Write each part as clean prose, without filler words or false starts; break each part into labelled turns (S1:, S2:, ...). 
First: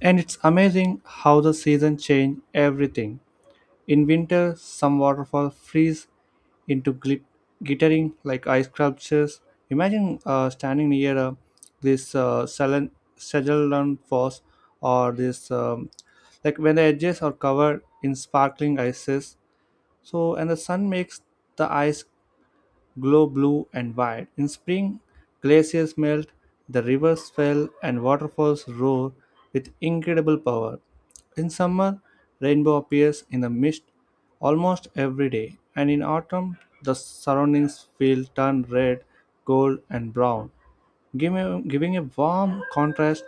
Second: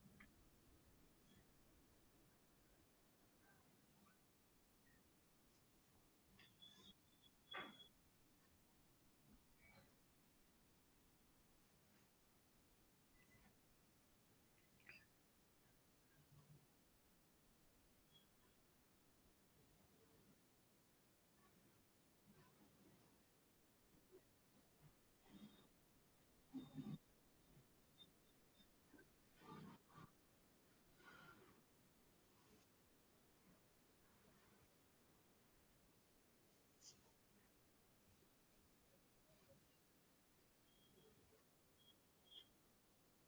S1: And it's amazing how the seasons change everything. In winter, some waterfalls freeze into glittering like ice sculptures. Imagine standing near this uh, Selen- Sagellan Falls or like when the edges are covered in sparkling ices. And the sun makes the ice glow blue and white. In spring, glaciers melt, the rivers swell, and waterfalls roar with incredible power. In summer, rainbow appears in the mist almost every day, and in autumn, the surroundings feel turn red, gold, and brown, giving a warm contrast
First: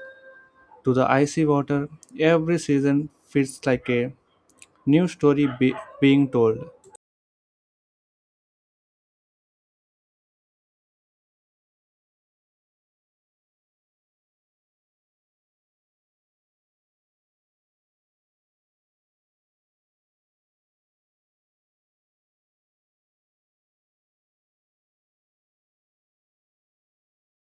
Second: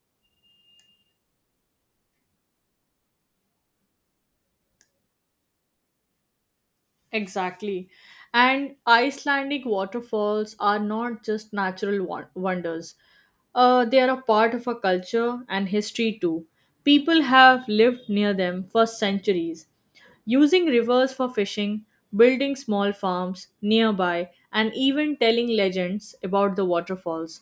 S1: to the icy water. Every season feels like a new story be, being told.
S2: Exactly. And Icelandic waterfalls are not just natural wonders, they are a part of a culture and history too. People have lived near them for centuries, using rivers for fishing, building small farms nearby, and even telling legends about the waterfalls.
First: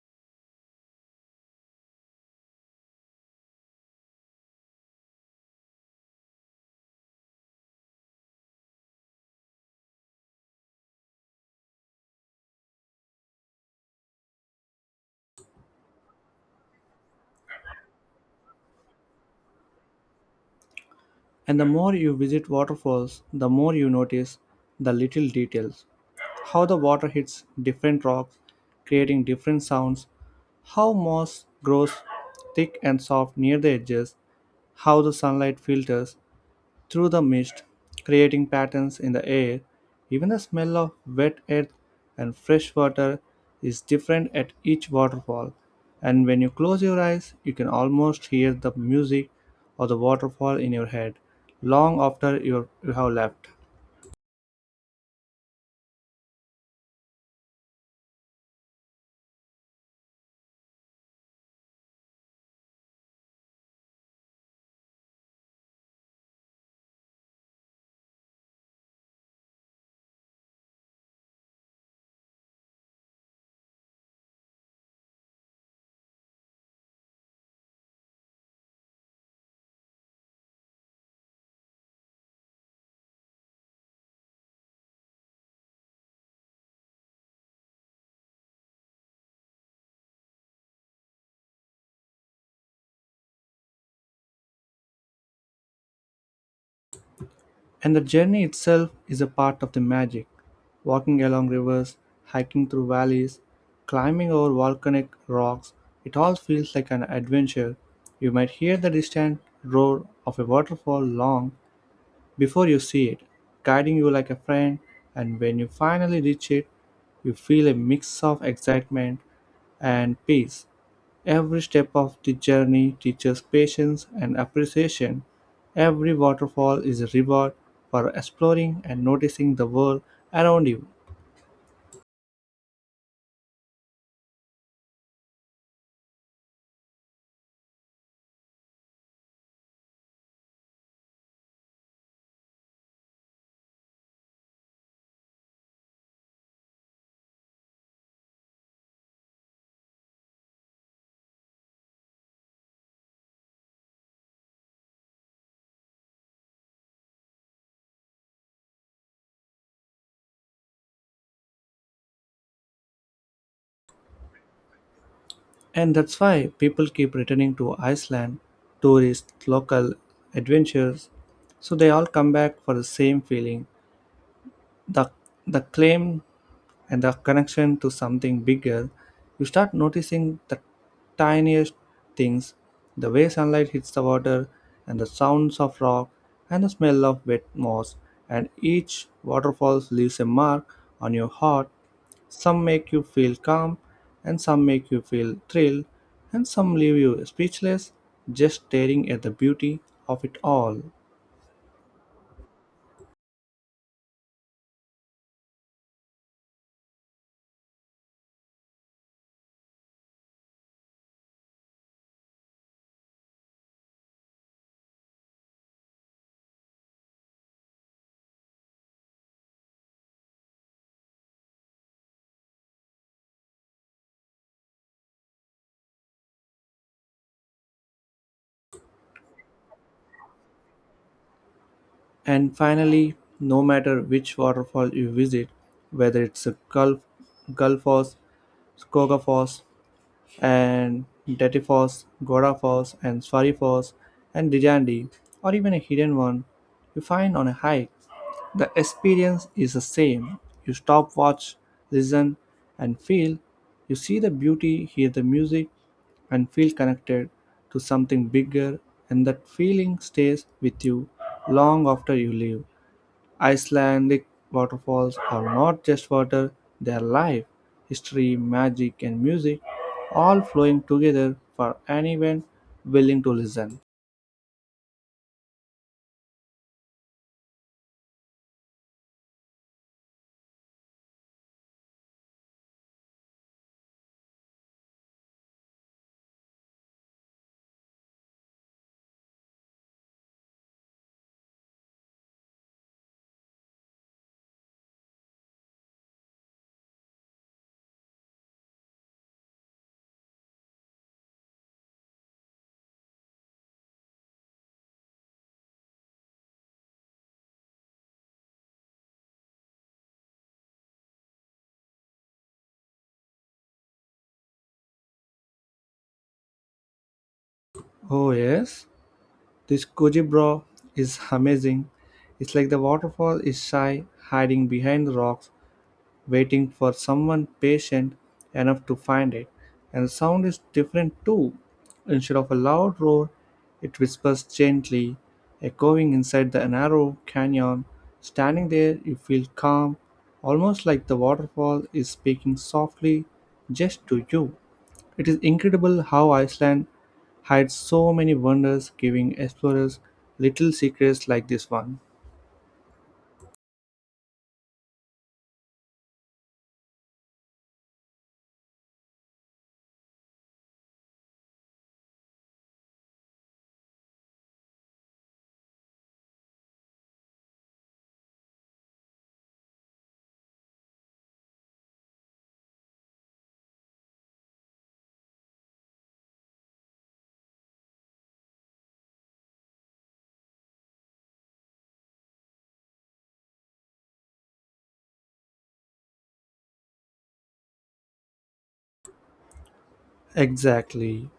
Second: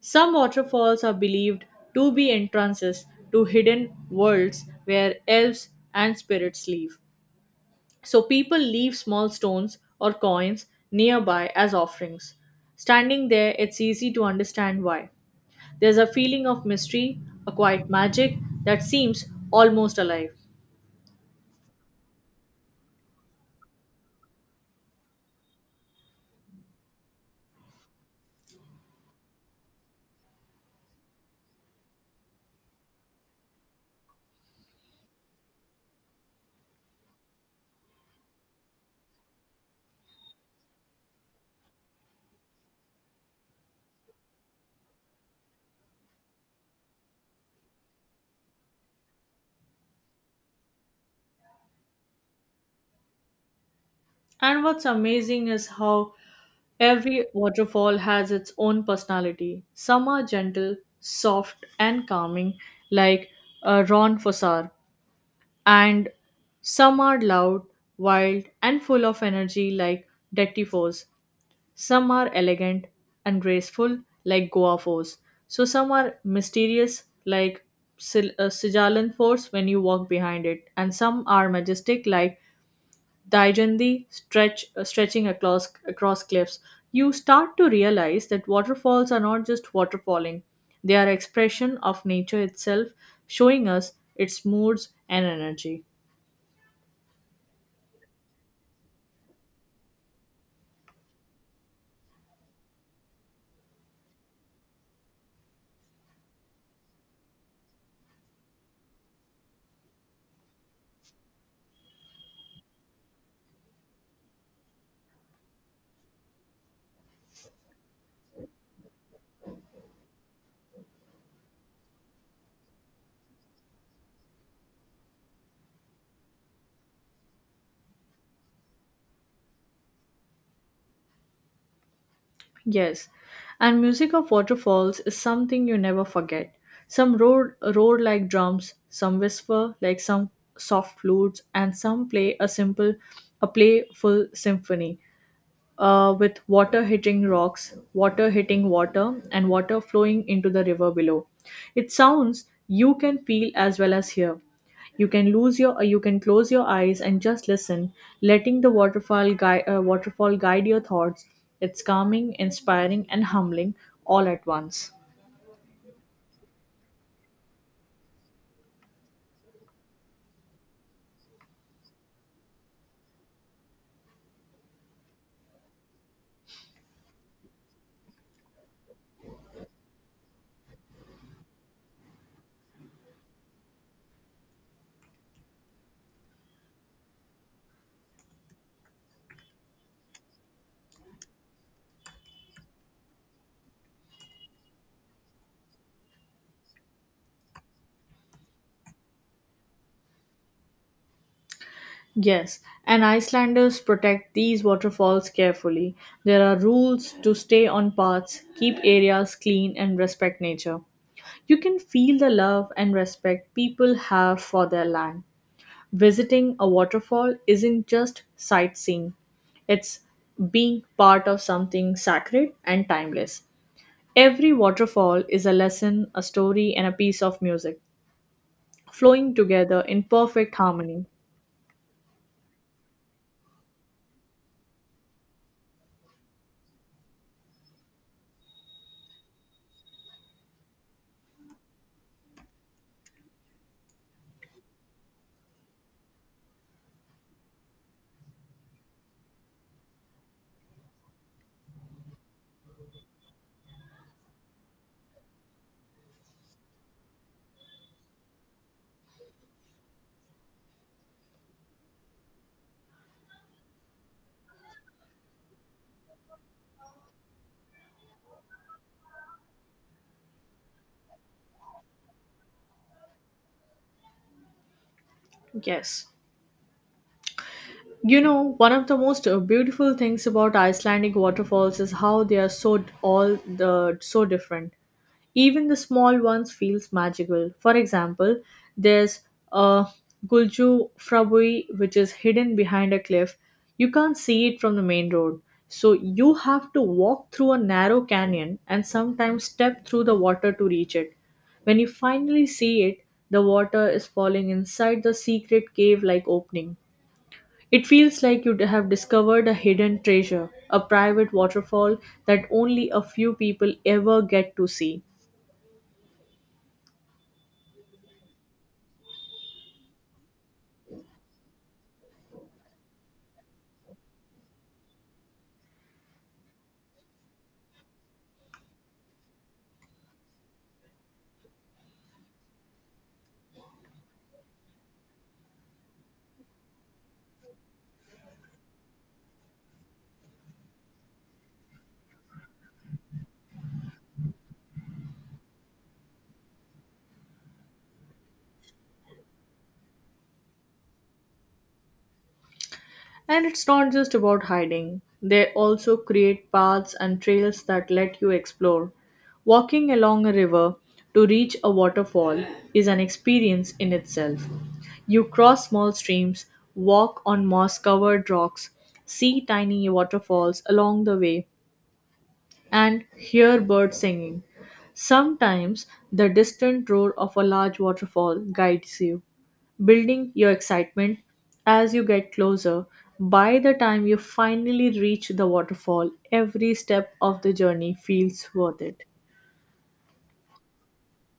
S2: Some waterfalls are believed to be entrances to hidden worlds where elves and spirits live. So people leave small stones or coins nearby as offerings. Standing there, it's easy to understand why. There's a feeling of mystery, a quiet magic that seems almost alive.
S1: And the more you visit waterfalls, the more you notice the little details. How the water hits different rocks, creating different sounds, how moss grows thick and soft near the edges, how the sunlight filters through the mist, creating patterns in the air. Even the smell of wet earth and fresh water is different at each waterfall. And when you close your eyes, you can almost hear the music of the waterfall in your head long after you have left.
S2: And what's amazing is how every waterfall has its own personality. Some are gentle, soft, and calming, like Ron Fossar, and some are loud, wild, and full of energy, like Dettifoss. Some are elegant and graceful, like Goa Force. So some are mysterious, like Sijalan Force when you walk behind it, and some are majestic, like Daijandi stretching across cliffs. You start to realize that waterfalls are not just waterfalling; they are expression of nature itself, showing us its moods and energy.
S1: And the journey itself is a part of the magic. Walking along rivers, hiking through valleys, climbing over volcanic rocks, it all feels like an adventure. You might hear the distant roar of a waterfall long before you see it, guiding you like a friend, and when you finally reach it, you feel a mix of excitement and peace. Every step of the journey teaches patience and appreciation. Every waterfall is a reward for exploring and noticing the world around you.
S2: Yes, and music of waterfalls is something you never forget. Some roar like drums, some whisper like some soft flutes, and some play a playful symphony with water hitting rocks, water hitting water, and water flowing into the river below. It sounds you can feel as well as hear. You can close your eyes and just listen, letting the waterfall guide your thoughts. It's calming, inspiring, and humbling all at once.
S1: And that's why people keep returning to Iceland, tourists, local adventures, so they all come back for the same feeling. The, the claim and the connection to something bigger, you start noticing the tiniest things, the way sunlight hits the water, and the sounds of rock, and the smell of wet moss, and each waterfall leaves a mark on your heart. Some make you feel calm, and some make you feel thrilled, and some leave you speechless, just staring at the beauty of it all.
S2: Yes, and Icelanders protect these waterfalls carefully. There are rules to stay on paths, keep areas clean, and respect nature. You can feel the love and respect people have for their land. Visiting a waterfall isn't just sightseeing, it's being part of something sacred and timeless. Every waterfall is a lesson, a story, and a piece of music, flowing together in perfect harmony.
S1: And finally, no matter which waterfall you visit, whether it's Gulf Falls, Skoga Falls, and Detty Falls, Gora Falls, and Swari Falls, and Dijandi, or even a hidden one you find on a hike, the experience is the same. You stop, watch, listen, and feel. You see the beauty, hear the music, and feel connected to something bigger, and that feeling stays with you long after you leave. Icelandic waterfalls are not just water, they are life, history, magic, and music, all flowing together for anyone willing to listen.
S2: Yes. You know, one of the most beautiful things about Icelandic waterfalls is how they are so d- all the so different. Even the small ones feels magical. For example, there's a Gulju Frabui which is hidden behind a cliff. You can't see it from the main road. So you have to walk through a narrow canyon and sometimes step through the water to reach it. When you finally see it, the water is falling inside the secret cave like opening. It feels like you have discovered a hidden treasure, a private waterfall that only a few people ever get to see.
S1: Oh, yes, this Kojibro is amazing. It's like the waterfall is shy, hiding behind the rocks waiting for someone patient enough to find it. And sound is different too. Instead of a loud roar, it whispers gently, echoing inside the narrow canyon. Standing there, you feel calm, almost like the waterfall is speaking softly just to you. It is incredible how Iceland hides so many wonders, giving explorers little secrets like this one.
S2: And it's not just about hiding, they also create paths and trails that let you explore. Walking along a river to reach a waterfall is an experience in itself. You cross small streams, walk on moss covered rocks, see tiny waterfalls along the way, and hear birds singing. Sometimes the distant roar of a large waterfall guides you, building your excitement as you get closer. By the time you finally reach the waterfall, every step of the journey feels worth it.
S1: Exactly.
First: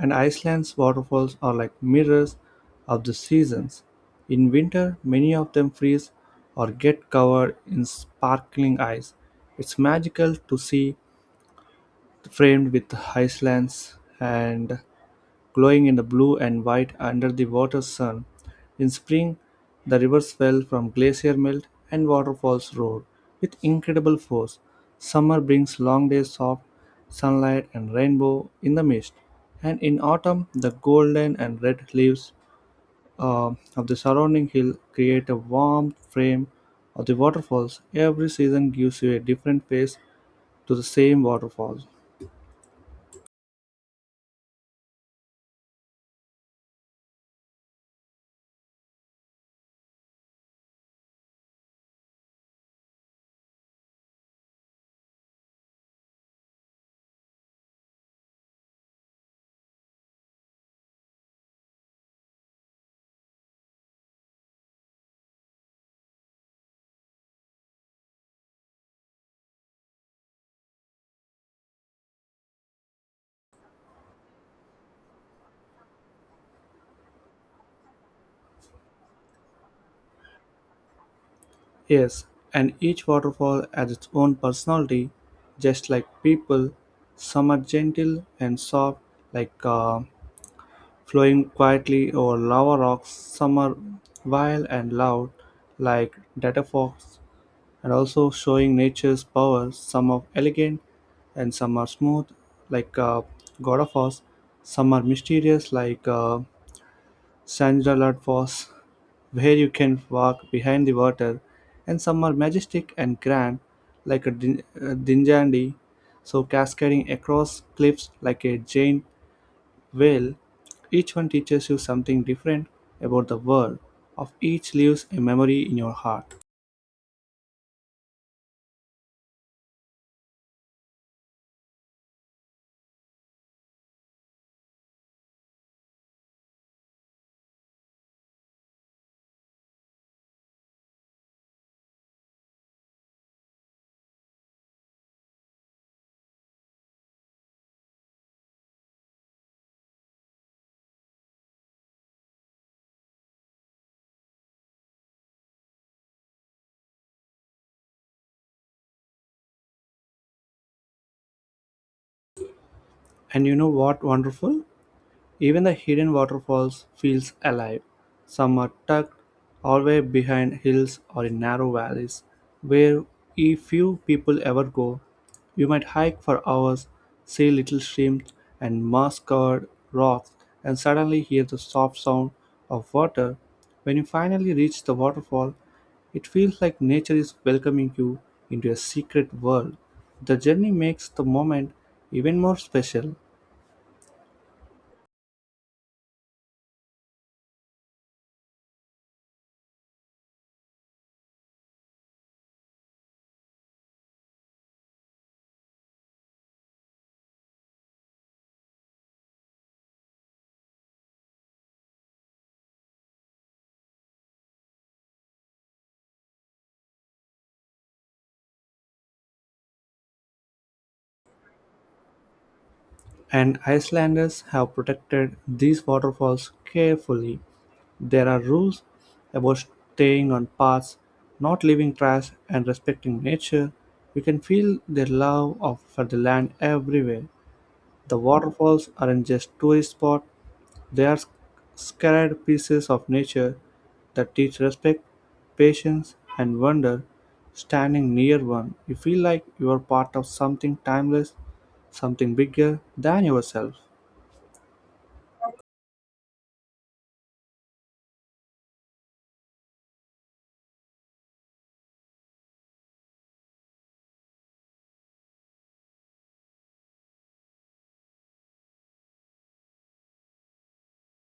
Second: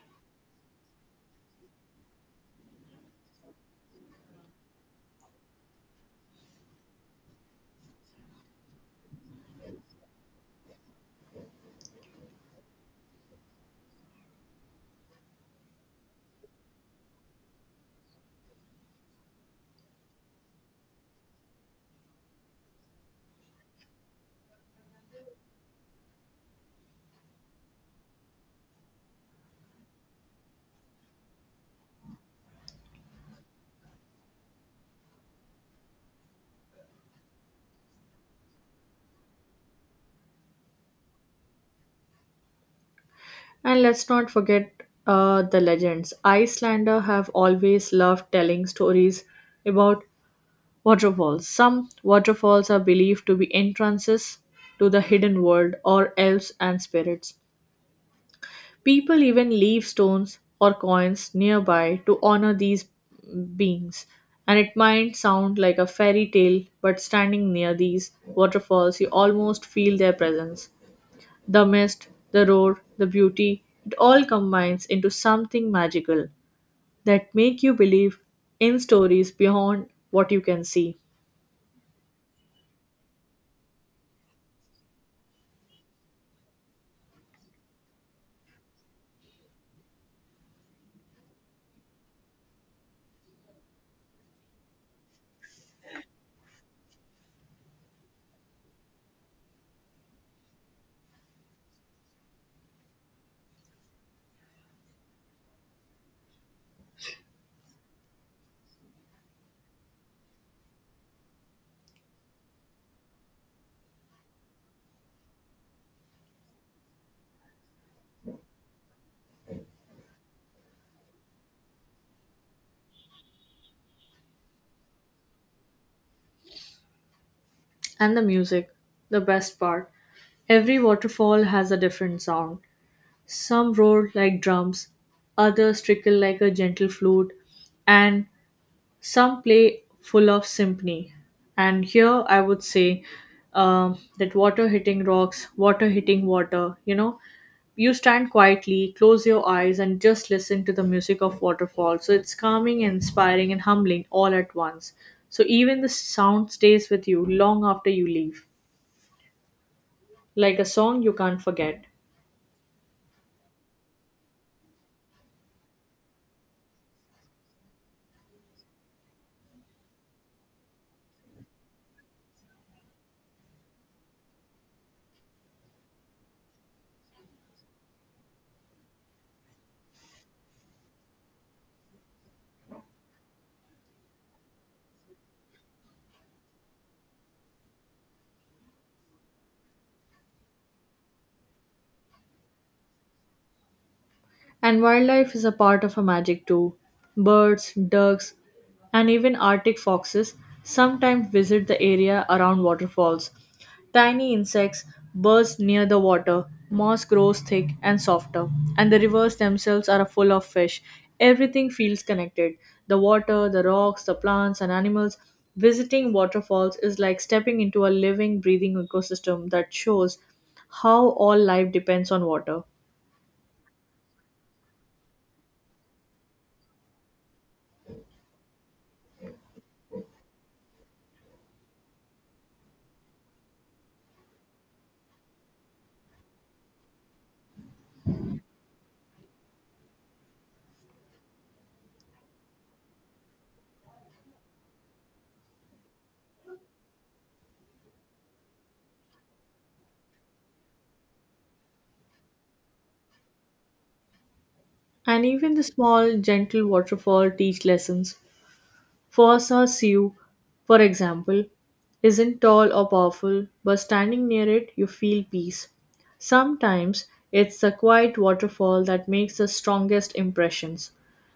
S1: And Iceland's waterfalls are like mirrors of the seasons. In winter, many of them freeze or get covered in sparkling ice. It's magical to see framed with Iceland's and glowing in the blue and white under the water's sun. In spring, the rivers swell from glacier melt and waterfalls roar with incredible force. Summer brings long days of sunlight and rainbow in the mist, and in autumn, the golden and red leaves uh, of the surrounding hill create a warm frame of the waterfalls. Every season gives you a different face to the same waterfalls.
S2: And let's not forget the legends. Icelanders have always loved telling stories about waterfalls. Some waterfalls are believed to be entrances to the hidden world or elves and spirits. People even leave stones or coins nearby to honor these beings. And it might sound like a fairy tale, but standing near these waterfalls, you almost feel their presence. The mist, the roar, the beauty, it all combines into something magical that make you believe in stories beyond what you can see.
S1: Yes, and each waterfall has its own personality, just like people. Some are gentle and soft, like uh, flowing quietly over lava rocks. Some are wild and loud, like data fox, and also showing nature's power. Some are elegant, and some are smooth, like uh, God of Oz. Some are mysterious, Sandalwood Foss where you can walk behind the water, and some are majestic and grand, like a dinjandi, so cascading across cliffs like a giant whale. Each one teaches you something different about the world. Of each leaves a memory in your heart.
S2: And the music, the best part. Every waterfall has a different sound. Some roar like drums, others trickle like a gentle flute, and some play full of symphony. And here I would say that water hitting rocks, water hitting water, you know, you stand quietly, close your eyes, and just listen to the music of waterfall. So it's calming, and inspiring, and humbling all at once. So even the sound stays with you long after you leave like a song you can't forget.
S1: And you know what wonderful? Even the hidden waterfalls feels alive. Some are tucked away behind hills or in narrow valleys where few people ever go. You might hike for hours, see little streams and moss-covered rocks and suddenly hear the soft sound of water. When you finally reach the waterfall, it feels like nature is welcoming you into a secret world. The journey makes the moment even more special.
S2: And wildlife is a part of her magic too. Birds, ducks, and even Arctic foxes sometimes visit the area around waterfalls. Tiny insects burst near the water, moss grows thick and softer, and the rivers themselves are full of fish. Everything feels connected the water, the rocks, the plants, and animals. Visiting waterfalls is like stepping into a living, breathing ecosystem that shows how all life depends on water.
S1: And Icelanders have protected these waterfalls carefully. There are rules about staying on paths, not leaving trash, and respecting nature. You can feel their for the land everywhere. The waterfalls aren't just tourist spots; they are sacred pieces of nature that teach respect, patience, and wonder. Standing near one, you feel like you are part of something timeless, something bigger than yourself.
S2: And even the small, gentle waterfall teach lessons. Fossa Sioux, for example, isn't tall or powerful, but standing near it, you feel peace. Sometimes it's the quiet waterfall that makes the strongest impressions.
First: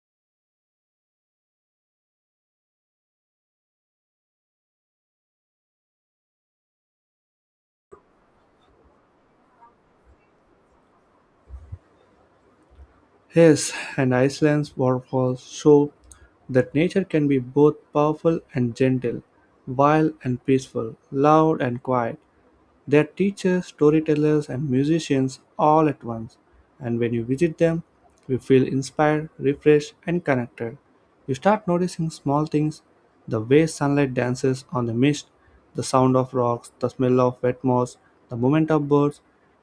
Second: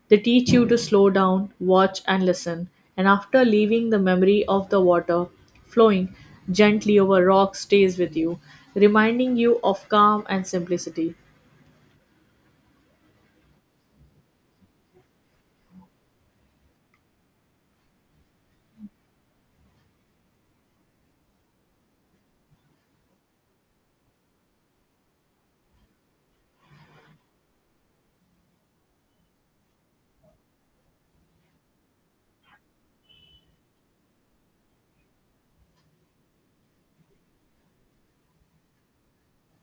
S2: They teach you to slow down, watch, and listen. And after leaving, the memory of the water flowing gently over rocks stays with you, reminding you of calm and simplicity.
S1: Yes, and Iceland's waterfalls show that nature can be both powerful and gentle, wild and peaceful, loud and quiet. They are teachers, storytellers, and musicians all at once. And when you visit them, you feel inspired, refreshed, and connected. You start noticing small things, the way sunlight dances on the mist, the sound of rocks, the smell of wet moss, the movement of birds.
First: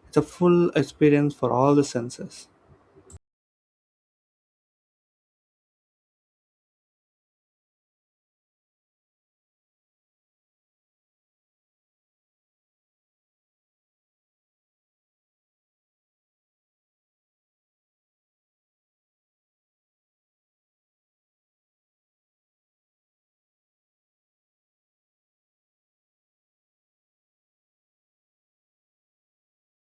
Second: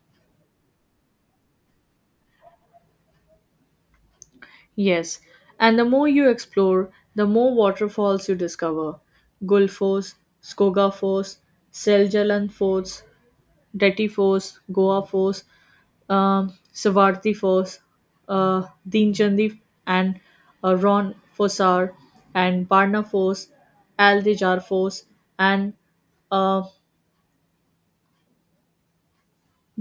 S1: It's a full experience for all the senses.
S2: Yes, and the more you explore, the more waterfalls you discover. Gulfos, Skogafos, Seljalan Forts, Deti Forts, Goa Forts, Savarthi Forts, uh, Dinchandi and Ron Fossar, and Barna Forts, Aldejar Forts, and uh,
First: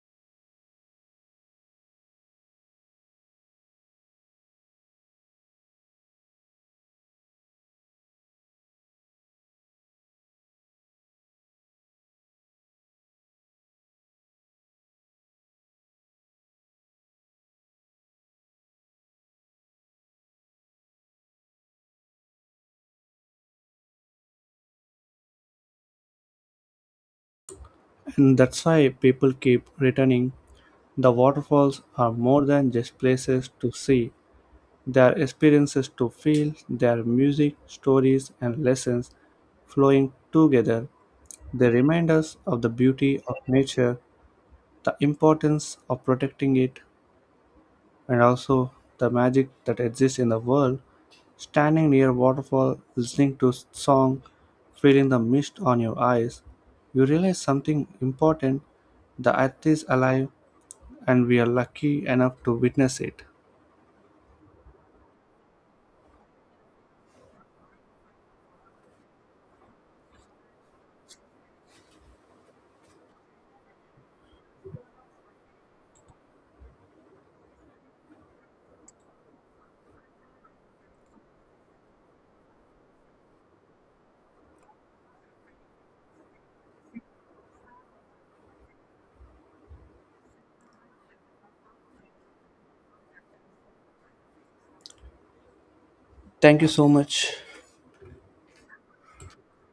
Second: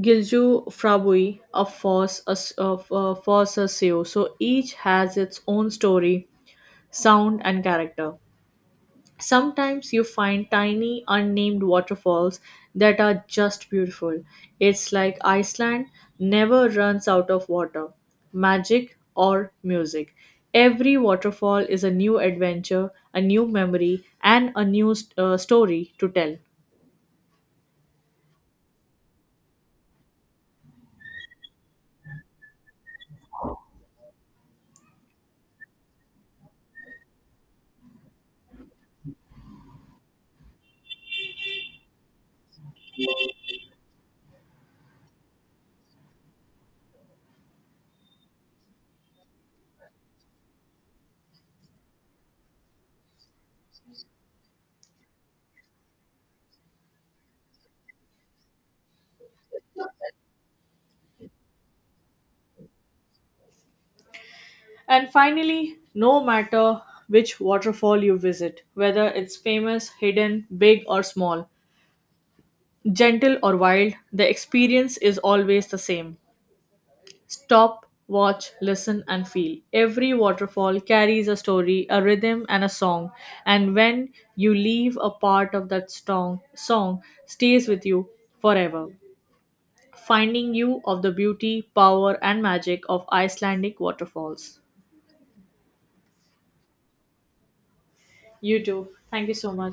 S2: Gilju Frabui of Foss Seo. So each has its own story, sound, and character. Sometimes you find tiny unnamed waterfalls that are just beautiful. It's like Iceland never runs out of water, magic, or music. Every waterfall is a new adventure, a new memory, and a new story to tell.
S1: And that's why people keep returning. The waterfalls are more than just places to see, their experiences to feel their music, stories, and lessons flowing together. They remind us of the beauty of nature, the importance of protecting it, and also the magic that exists in the world. Standing near a waterfall, listening to song, feeling the mist on your eyes, you realize something important. The earth is alive, and we are lucky enough to witness it.
S2: And finally, no matter which waterfall you visit, whether it's famous, hidden, big, or small, gentle, or wild, the experience is always the same. Stop, watch, listen, and feel. Every waterfall carries a story, a rhythm, and a song. And when you leave, a part of that song stays with you forever, finding you of the beauty, power, and magic of Icelandic waterfalls.
S1: Thank you so much.
S2: You too. Thank you so much.